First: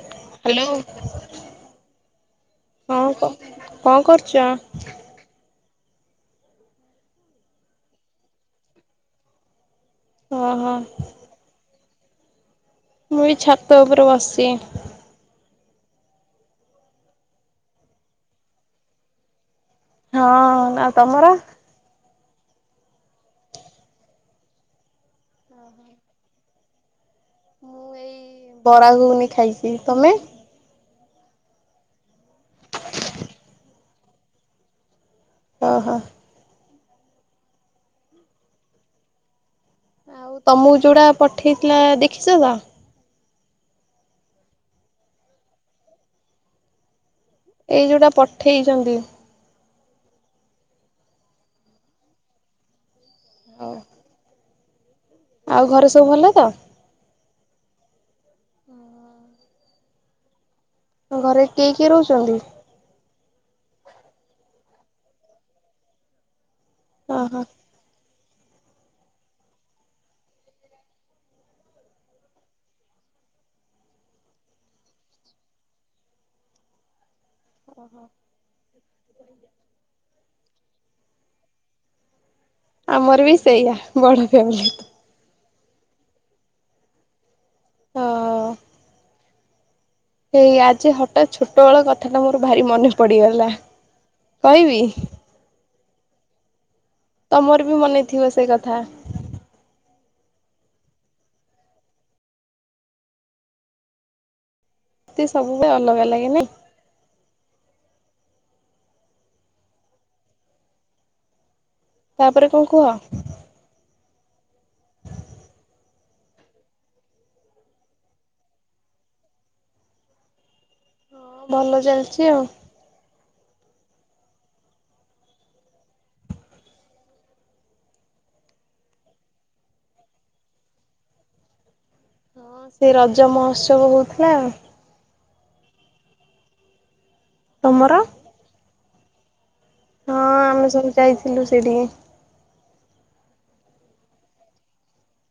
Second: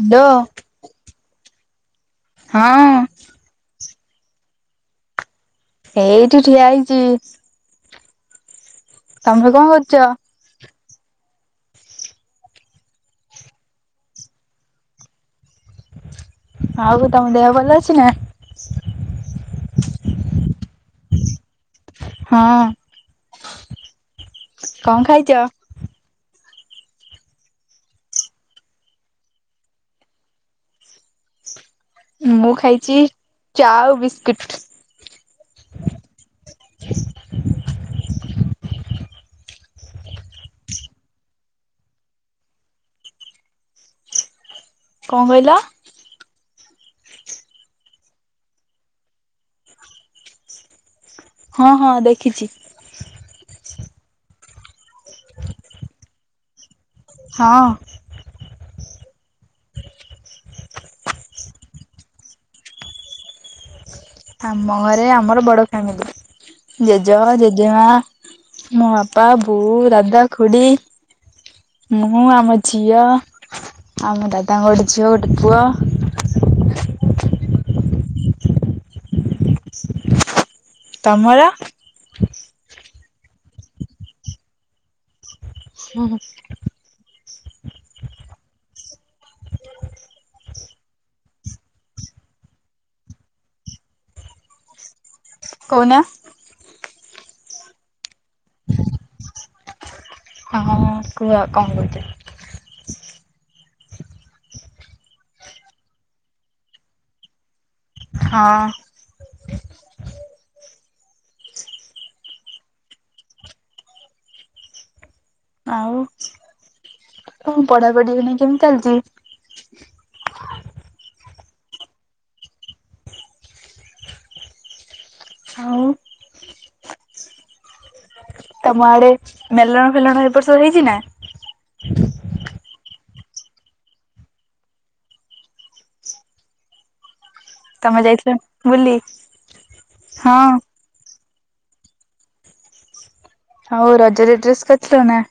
Hello. ହଁ କ, କଣ କରୁଚ? ହେଇଠି ଠିଆ ହେଇଚି। ତମେ କଁ କରୁଛ? ଅ ହ। ମୁଁ ଏଇ ଛାତ ଉପରେ ବସଚି। ଆଉ ତମ ଦେହ ଭଲ ଅଛି ନା? ହଁ ଆଉ ତମର? ହଁ କଣ ଖାଇଚ? ମୁଁ ଏଇ ବରା ଘୁଗୁନି ଖାଇଛି ତମେ? ମୁଁ ଖାଇଚି ଚା ଆଉ ବିସ୍କିଟ୍। ଓହୋ। ଆଉ ତମୁକୁ ଯୋଉଟା ପଠେଇଥିଲା ଦେଖିଛ ତ? କଣ କହିଲ? ଏଇ ଯୋଉଟା ପଠେଇଚନ୍ତି। ହଁ ହଁ ଦେଖିଛି। ହ। ଆଉ ଘରେ ସବୁ ଭଲ ତ? ହଁ। ତମ ଘରେ କିଏ କିଏ ରହୁଛନ୍ତି? ଆମ ଘରେ ଆମର ବଡ ଫ୍ୟାମିଲି ଜେଜେବା ଓହୋ। ଜେଜେମା। ମୋ ବାପା ବୋଉ ଦାଦା ଖୁଡ଼ି। ମୁଁ ଆମ ଝିଅ ଆଉ ମ ଦାଦାଙ୍କ ଗୋଟେ ଝିଅ ଗୋଟେ ପୁଅ। ଓହୋ [inaudible] ତମର? ଆମର ବି ସେଇଆ ବଡ ଫ୍ୟାମିଲି। ହୁଁ ହୁଁ। ହ। ହେଇ ଆଜି ହଠାତ୍ ଛୋଟ ବେଳ କଥା ଟା ମୋର ଭାରି ମନେ ପଡିଗଲା କହିବି? କହୁନ। ତମର ବି ମନେ ଥିବ ସେ କଥା। ହଁ ହଁ ଉଁ କୁହ କଣ କରୁଚ? ତତେ ସବୁବେଳେ ଅଲଗା ଲାଗେ ନା। ହଁ। ତାପରେ କଣ କୁହ? ଆଉ ତମ ପଢାପଢି ଏଇନେ କେମ୍ ଚାଲଚି? ହଁ ଭଲ ଚାଲଚି ଆଉ। ହଉ। ତମ ଆଡେ ମେଲଣ ଫେଲଣ ଏ ବର୍ଷ ହେଇଛି ନା? ହଁ ସେ ରଜ ମହୋତ୍ସବ ହଉଥିଲା। ତମର? ତମେ ଯାଇଥିଲ ବୁଲି? ହଁ ଆମେ ସବୁ ଯାଇଥିଲୁ ସେଠିକି। ହଉ ରଜରେ ଡ୍ରେସ୍ କରଥିଲ ନା?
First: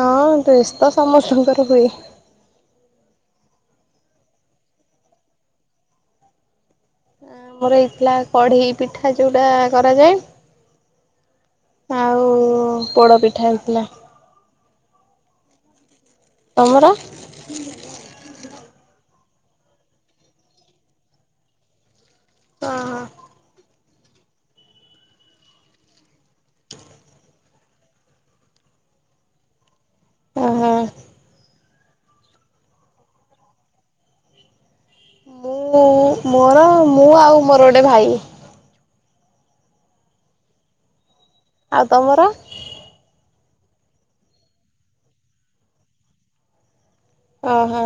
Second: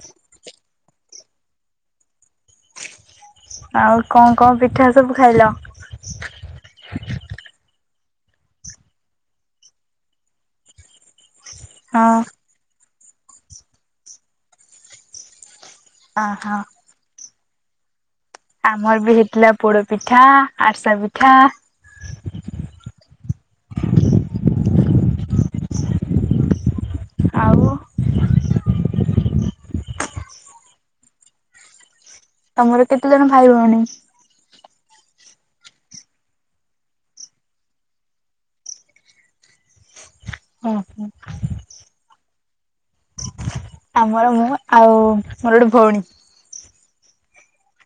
ହଁ ଡ୍ରେସ୍ ତ ସମସ୍ତଙ୍କର ହୁଏ। ଆଉ କଣ କଣ ପିଠା ସବୁ ଖାଇଲ? ଆମର ହେଇଥିଲା କଢ଼େଇ ପିଠା ଯୋଉଟା କରାଯାଏ। ହଁ। ଉ ପୋଡ଼ପିଠା ହେଇଥିଲା। ଅହ। ତମର? ଆମର ବି ହେଇଥିଲା ପୋଡ ପିଠା ଆରସା ପିଠା। ହ ହଁ। ଆଉ। ଓହୋ। ତମର କେତେ ଜଣ ଭାଇ ଭଉଣୀ? ମୁଁ ମୋର ମୁଁ ଆଉ ମୋର ଗୋଟଏ ଭାଇ। ଓ ହୋ। ଆଉ ତମର। ଆମର ମୁଁ ଆଉ ମୋର ଗୋଟେ ଭଉଣୀ। ଓହୋ।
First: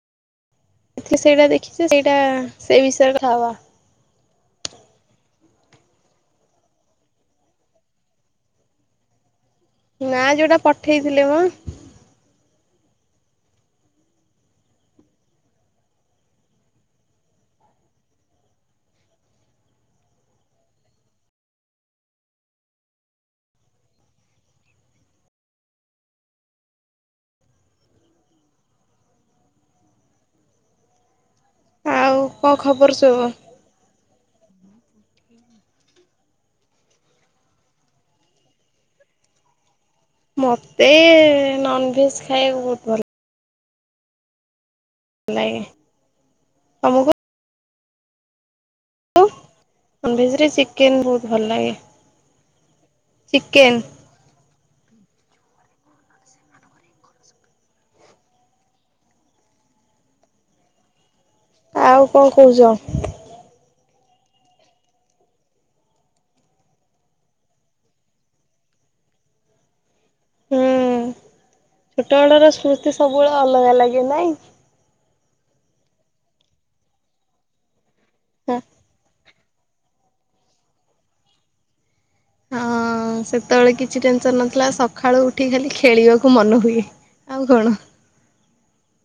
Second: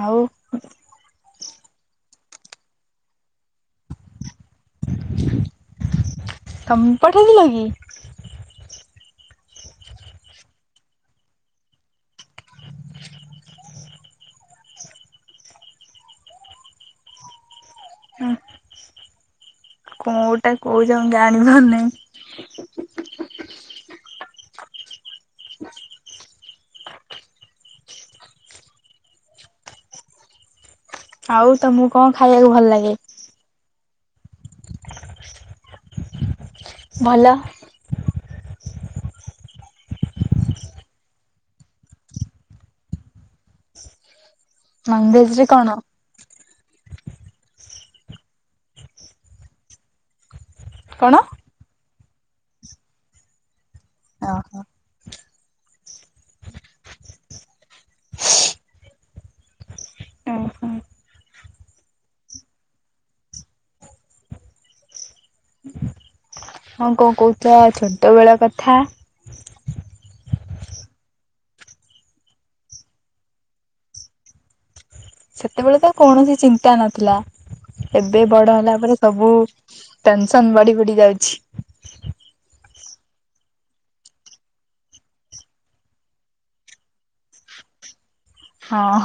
ଆଉ ଏଥି ସେଇଟା ଦେଖିଛି ସେଇଟା ସେ ବିଷୟରେ କଥା ହବା। ତମ ପଠେଇଥିଲ କି? ନା ଯୋଉଟା ପଠେଇଥିଲେ ମ [inaudible] ହୁଁ। କୋଉଟା କୋଉଛ ଜାଣିପାରୁ ନାଇଁ। ଆଉ ତମକୁ କଣ ଆଉ ଖାଇବାକୁ ଭଲ ଖବର ଲାଗେ। ସବୁ? ଭଲ। ମତେ ନଭେଜ୍ ଖାଇବାକୁ ବହୁତ ଭଲ ନନଭେଜ ରେ ଲାଏ କଣ? ତମକୁ? ନଭେଜେରେ ଚିକେନେ ବହୁ କଣ? ଭଲ ଲାଗେ ଚିକେନେ ଓହୋ। ଓ ହୋ। ଆଉ କଣ୍ କହୁଛ। ହଁ କଣ କହୁଛ ଛୋଟ ବେଳ କଥା ହୁଁ ଛୋଟବେଳର ସ୍ମୃତି ସବୁବେଳେ ଅଲଗା ଲାଗେ ନାଇଁ? ସେତେବେଳେ ତ କୌଣସି ଚିନ୍ତା ନଥିଲା ଏବେ ବଡ ହେଲା ପରେ ସବୁ ଟେନସନ ବଢି ବଢି ଯାଉଛି। ହଁ ସେତେବେଳେ କିଛି ଟେନ୍ ସନ ନ ଥିଲା ସକାଳୁ ଉଠି କାଲି ଖେଳିବାକୁ ମନହୁଏ ଆଉ କଣ୍ ହଁ।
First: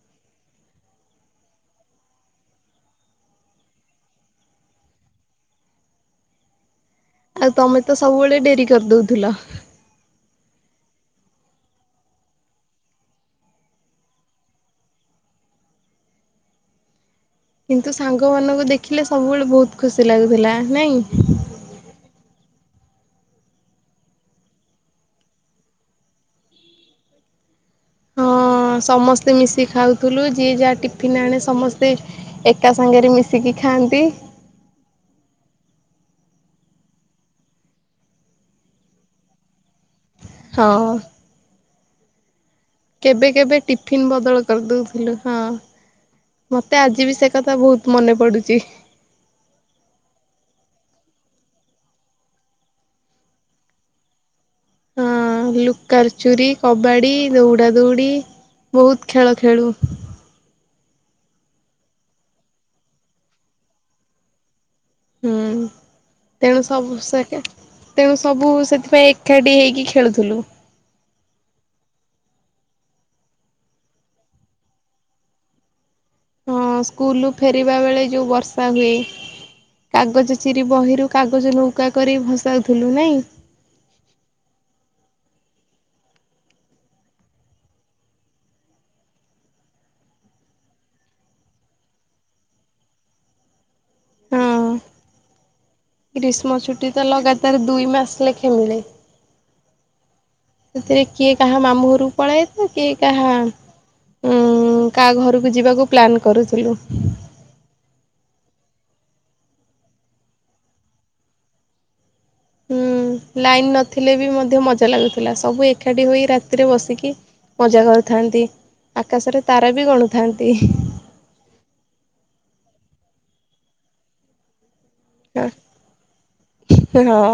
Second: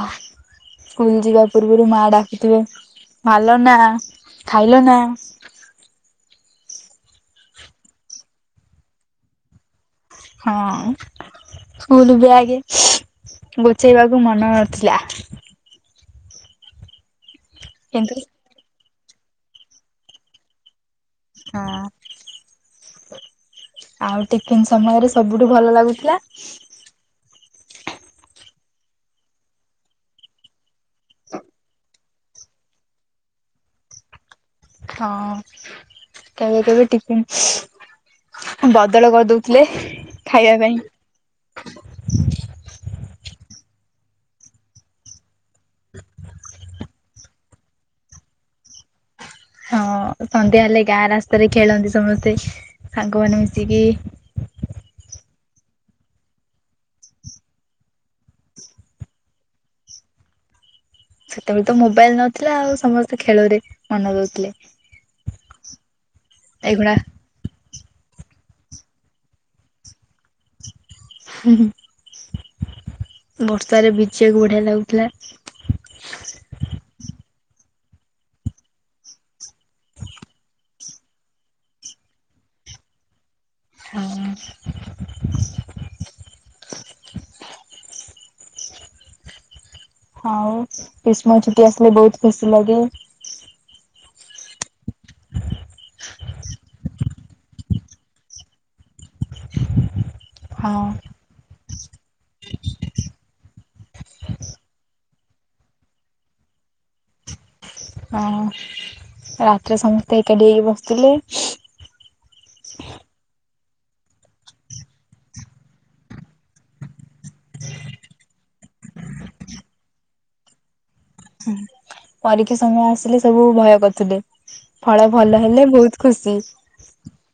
ସ୍କୁଲ ଯିବା ପୂର୍ବରୁ ମା ଡାକୁଥିବେ ଭାଲ ନା ଖାଇଲ ନା ଆଉ ତମେ ତ ସବୁବେଳେ ଡେରି କରିଦଉଥିଲ? ହଁ ସ୍କୁଲ ବି ଆଗେ ଗୁଚେଇବାକୁ ମନ ନଥିଲା। କିନ୍ତୁ ସାଙ୍ଗ ମାନଙ୍କୁ ଦେଖିଲେ ସବୁବେଳେ ବହୁତ ଖୁସି ଲାଗୁଥିଲା ନାଇଁ। ହଁ। ଆଉ ଟିଫନ୍ ସମୟରେ ସବୁଠୁ ଭଲ ଲାଗୁଥିଲା। ହଁ ସମସ୍ତେ ମିଶି ଖାଉଥିଲୁ ଯିଏ ଯାହା ଟିଫିିନ ଆଣେ ସମସ୍ତେ ଏକା ସାଙ୍ଗରେ ମିଶିକି ଖାଆନ୍ତି। ହଁ କେବେ କେବେ ଟିଫନ୍? ବଦଳ କରିଦଉଥିଲେ ଖାଇବା ହଁ ପାଇଁ। କେବେ କେବେ ଟିଫିନ୍ ବଦଳ କରିଦେଉଥିଲୁ ହଁ। ମତେ ଆଜି ବି ସେ କଥା ବହୁତ ମନେ ପଡୁଛି। ହଁ ସନ୍ଧ୍ୟା ହେଲେ ଗାଁ ରାସ୍ତାରେ ଖେଳନ୍ତି ସମସ୍ତେ ସାଙ୍ଗ ମାନ ମିଶିକି। ହଁ ଲୁକା ଚୁରି କବାଡ଼ି ଦୌଡା ଦୌଡ଼ି। ବହୁତ ଖେଳ ଖେଳୁ। ସେତେବେଳୁ ତ ମୋବାଇଲ୍ ନଥିଲା ଆଉ ସମସ୍ତେ ଖେଳରେ ମନ ଦଉଥିଲେ। ହୁଁ ତେଣୁ ଏଇଗୁଡା ସବୁ ସେକେ ତେଣୁ ସବୁ ସେଥିପାଇଁ ଏକାଠି ହେଇକି ଖେଳୁଥୁଲୁ। ହୁଁ ହୁଁ [inaudible] ବର୍ଷାରେ ବିଜିୟାକୁ ବଢ଼ିଆ ଲାଗୁଥିଲା। ହଁ ସ୍କୁଲୁ ଫେରିବା ବେଳେ ଯୋଉଁ ବର୍ଷା ହୁଏ। କାଗଜ ଚିରି ବହିରୁ କାଗଜ ନୌକା କରି ଭସାଉଥୁଲୁ ନାଇଁ? ହଁ ହଁଉ କ୍ରିସ୍ମ ଛୁଟି ଆସିଲେ ବଉତ୍ ଖୁସି ଲାଗେ। କ୍ରୀଷ୍ମ ଛୁଟି ତ ଲଗାତାର ଦୁଇ ମାସ ଲେଖେ ମିଳେ। ହଁ ସେଥିରେ କିଏ କାହା ମାମୁଁ ଘରୁକୁ ପଳାଏ ତ କିଏ କାହା ଉଁ କାହା ଘରୁକୁ ଯିବାକୁ ପ୍ଲାନ୍ କରୁଥିଲୁ। ହଁ ରାତିରେ ସମସ୍ତେ ଏକାଡ଼ି ହେଇକି ବସିଥିଲେ। ହୁଁ ଲାଇନ୍ ନଥିଲେ ବି ମଧ୍ୟ ମଜା ଲାଗୁଥିଲା ସବୁ ଏକାଠି ହୋଇ ରାତିରେ ବସିକି ମଜା କରୁଥାନ୍ତି ଆକାଶରେ ତାରା ବି ଗଣୁଥାନ୍ତି ଇଁହିଁ। ହୁଁ। ପରୀକ୍ଷା ସମୟ ଆସିଲେ ସବୁ ଭୟ କରୁଥିଲେ ଫଳ ଭଲ ହେଲେ ବୋହୁତ୍ ଖୁସି। [unintelligible] ହଁ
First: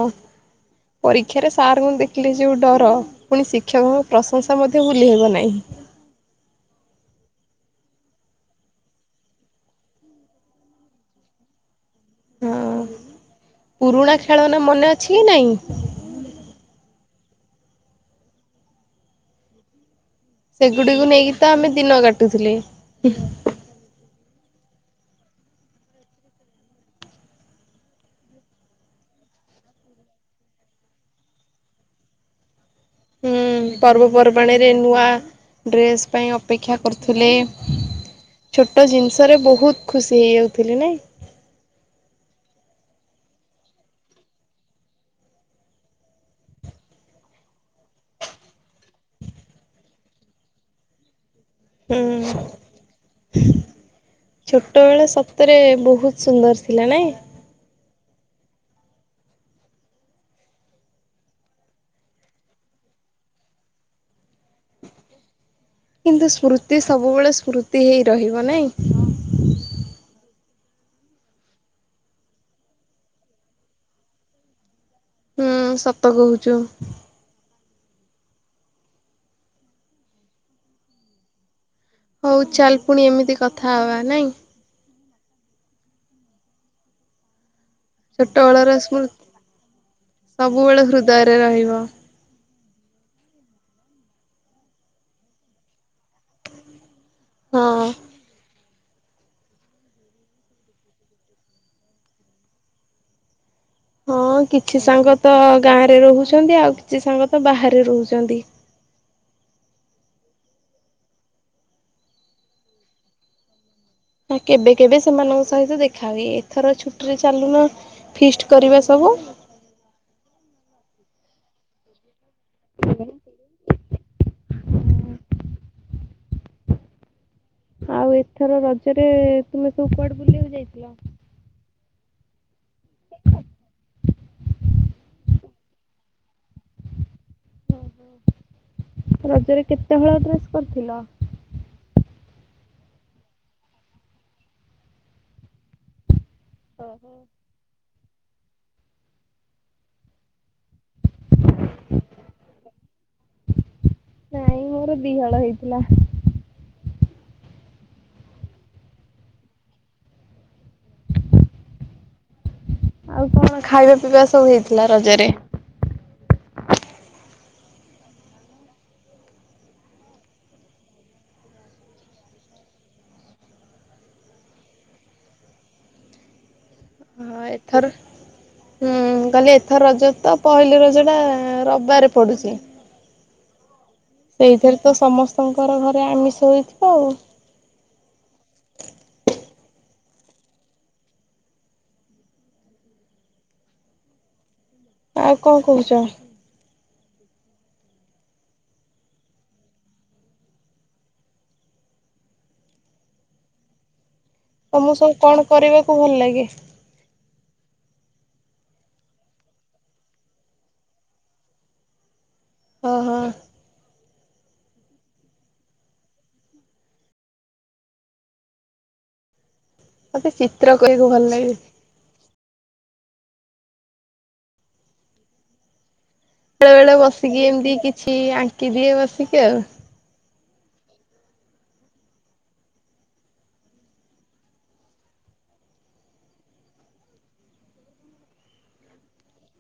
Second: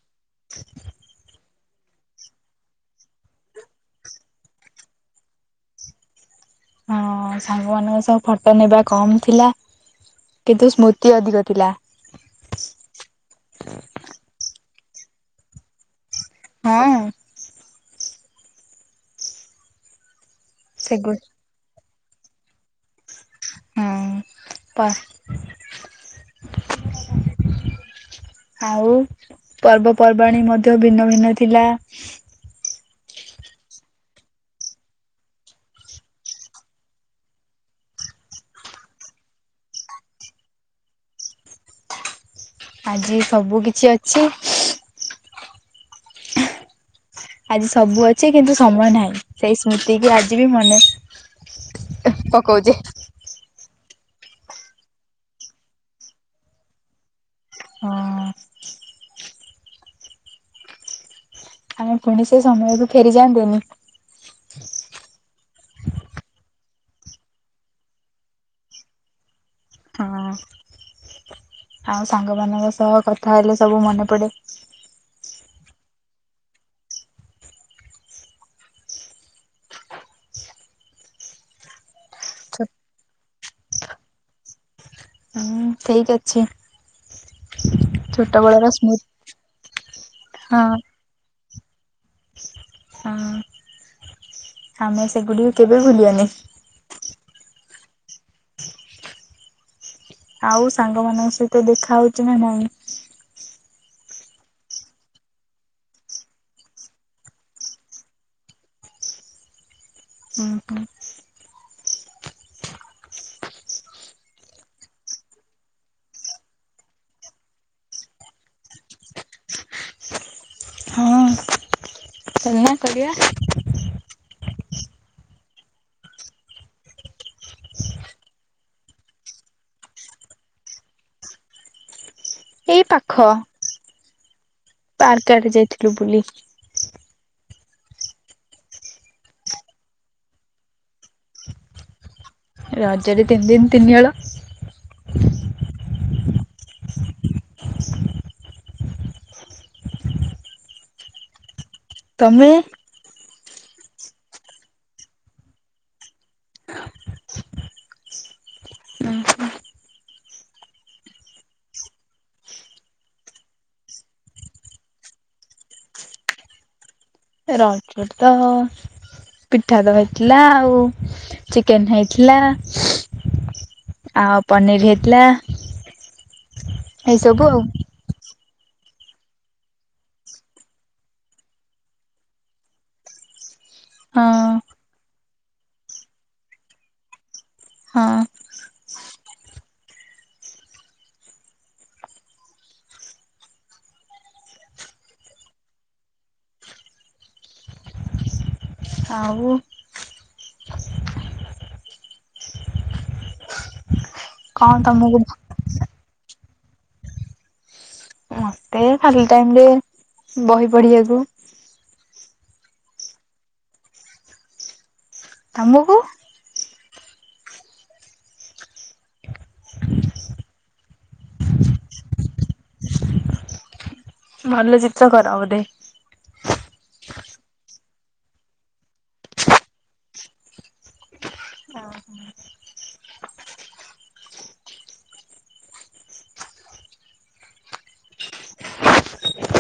ପରୀକ୍ଷାରେ ସାରଙ୍କୁ ଦେଖିଲେ ଯୋଉ ଡ଼ର ପୁଣି ଶିକ୍ଷକଙ୍କ ପ୍ରଶଂସା ମଧ୍ୟ ଭୁଲି ହେବ ନାହିଁ। ହଁ ସାଙ୍ଗମାନଙ୍କ ସହ ଫର୍ତ ନେବା କମ୍ ଥିଲା। କିନ୍ତୁ ସ୍ମୃତି ଅଧିକ ଥିଲା। ହଁ ପୁରୁଣା ଖେଳ ନା ମନେ ଅଛି ନାଇଁ? ହଁଅଁ ସେଗୁଡ଼ିକୁ ସେଗୁ ନେଇକି ତ ଆମେ ଦିନ କାଟୁଥିଲେ ହୁ। ହୁଁ ପା ଆଉ ପର୍ବପର୍ବାଣିୀ ମଧ୍ୟ ଭିନ୍ନ ଭିନ୍ନ ଥିଲା। ପର୍ବପର୍ବାଣିରେ ନୂଆ ଡ୍ରେସ୍ ପାଇଁ ଅପେକ୍ଷା କରୁଥିଲେ। ଛୋଟ ଜିନିଷରେ ବହୁତ୍ ଖୁସି ହେଇଯାଉଥିଲି ନାଇଁ। ଆଜି ସବୁ କିଛି ଅଛି ଆଜି ସବୁ ଅଛି କିନ୍ତୁ ସମୟ ନାହିଁ ସେଇ ସ୍ମୃତି କି ଆଜି ବି ମନେ ହୁଁ ହୁଁ ପକଉଛେ ହୁଁ [inaudible] ଛୋଟ ବେଳେ ସତରେ ବହୁତ୍ ସୁନ୍ଦର ଥିଲା ନାଇଁ? ହଁ ଆମେ ପୁଣି ସେ ସମୟକୁ ଫେରିଯାଆନ୍ତେନି? କିନ୍ତୁ ସ୍ମୃତି ସବୁବେଳେ ସ୍ମୃତି ହେଇ ରହିବ ନାଇଁ? ହଁ ଆଉ ସାଙ୍ଗମାନଙ୍କ ସହ କଥା ହେଲେ ସବୁ ମନେ ପଡ଼େ। ହୁଁ ସତ କହୁଛୁ। ହଉ ଚାଲ୍ ପୁଣି ଏମିତି କଥା ହବା ନାଇଁ? ହୁଁ ଠିକ୍ ଅଛି [inaudible] ଛୋଟବେଳର ସ୍ମୃତି ସ୍ମୃତ୍ ହଁ ସବୁବେଳେ ହୃଦୟରେ ରହିବ। [inaudible] ହଁ ଆମେ ସେଗୁଡ଼ିକୁ କେବେ ଭୁଲିଆନି। ହଁ। ଆଉ ସାଙ୍ଗମାନଙ୍କ ସହିତ ଦେଖା ହଉଛି ନା ନାଇଁ? ହଁ କିଛି ସାଙ୍ଗ ତ ଗାଁରେ ରହୁଛନ୍ତି ଆଉ କିଛି ସାଙ୍ଗ ତ ବାହାରେ ରହୁଚନ୍ତି। ହୁଁ ହୁଁ ହେଁ କେବେ କେବେ ସେମାନଙ୍କ ସହିତ ଦେଖା ହଏ ଏଥର ଛୁଟି ରେ ଚାଲୁନ ଫିଷ୍ଟ କରିବା ସବୁ ହଁ। କଣ କରିବା? ଆଉ ଏଥର ରଜରେ ତୁମେ ସବୁ କୁଆଡ଼େ ବୁଲିଆକୁ ଯାଇଥିଲ? ଏଇ ପାଖ ପାର୍କ ଆଡ଼େ ଯାଇଥିଲୁ ବୁଲି। ରଜରେ କେତେ ହଳ ଡ୍ରେସ୍ କରିଥିଲ? ରଜରେ ତିନ୍ ଦିନ୍ ତିନିହଳ। ଓହ ତମେ? ନାଇଁ ମୋର ଦି ହଳ ହେଇଥିଲା। ଆଉ କଣ ଖାଇବା ପିଇବା ସବୁ ହେଇଥିଲା ରଜରେ? ରଜ ତ ପିଠା ଦ ହେଇଥିଲା ଆଉ ଚିକେନ୍ ହେଇଥିଲା। ଆଉ ପନିର୍ ହେଇଥିଲା, ଏଇ ସବୁ ହଁ ଆଉ ଏଥର ହୁଁ କାଲି ଏଥର ରଜ ତ ପହିଲି ରଜ ଟା ରବାରେ ପଡ଼ୁଛି। ଏଇଥର ତ ସମସ୍ତଙ୍କର ଘରେ ଆମିଷ ହୋଇଥିବ ଆଉ। ହଁ। ଆଉ କଣ କହୁଛ? ଆଉ କଣ ତମୁକୁ ସବୁ ତମକୁ କଣ କରିବାକୁ ଭଲ ଲାଗେ? ମତେ ଖାଲି ଟାଇମ୍ ରେ ବହି ପଢ଼ିବାକୁ ଓହ ତମୁକୁ? ମତେ ଚିତ୍ର କରିବାକୁ ଭଲ ଲାଗେ। ଭଲ ଚିତ୍ର କର ବୋଧେ? ବେଳେବେଳେ ବସିକି ଏମିତି କିଛି ଆଙ୍କି ଦିଏ ବସିକି ଆଉ। ଅହୋ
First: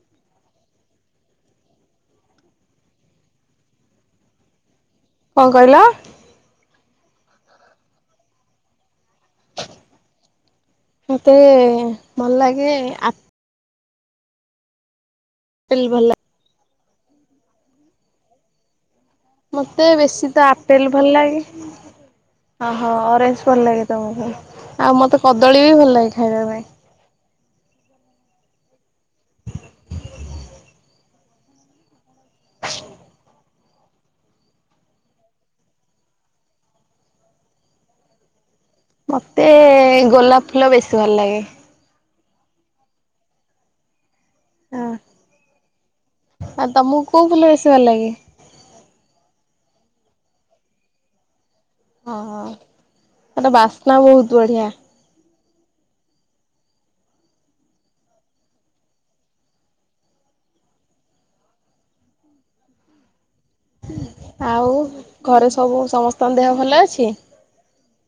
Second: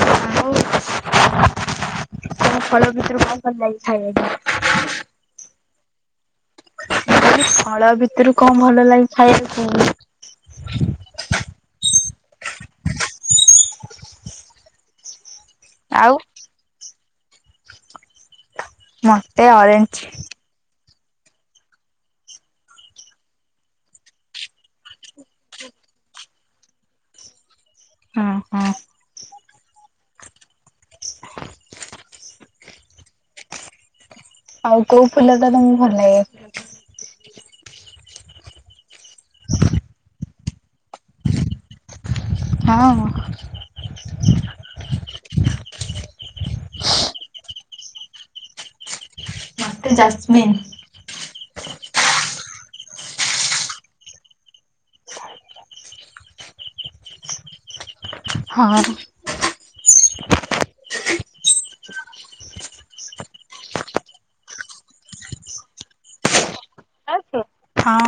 ଆଉ [unintelligible] କଣ କହିଲ? କହିଲି ଫଳ ଭିତୁରୁ କଣ ଭଲ ଲାଗେ ଖାଇବାକୁ? ମତେ ଭଲ ଲାଗେ ଆ ପେଲ୍ ଭଲ ଲା ଆଉ ହଁ। ମତେ ବେଶୀ ତ ଆପେଲ୍ ଭଲ ଲାଗେ। ଅହ ଅରେଞ୍ଜ ଭଲ ଲାଗେ ତମୁକୁ। ଆଉ ମତେ କଦଳୀ ବି ଭଲ ଲାଗେ ଖାଇବା ପାଇଁ। ହଁ ହଁ। [inaudible] ଆଉ କୋଉ ଫୁଲ ଟା ତମୁକୁ ଭଲ ଲାଗେ? ମତେ ଗୋଲାପ ଫୁଲ ବେଶୀ ଭଲ ଲାଗେ। ହଁ ହଁ। ହଁ ଆଉ ତମୁକୁ କୋଉ ଫୁଲ ବେଶୀ ଭଲ ଲାଗେ? ମୋତେ ଜାସ୍ମିିନ୍। ଓହୋ। ତାର ବାସ୍ନା ବହୁତ ବଢିଆ। ହଁ। ଆଉ ଘରେ ସବୁ ସମସ୍ତଙ୍କ ଦେହ ଭଲ ଅଛି? ହଁ।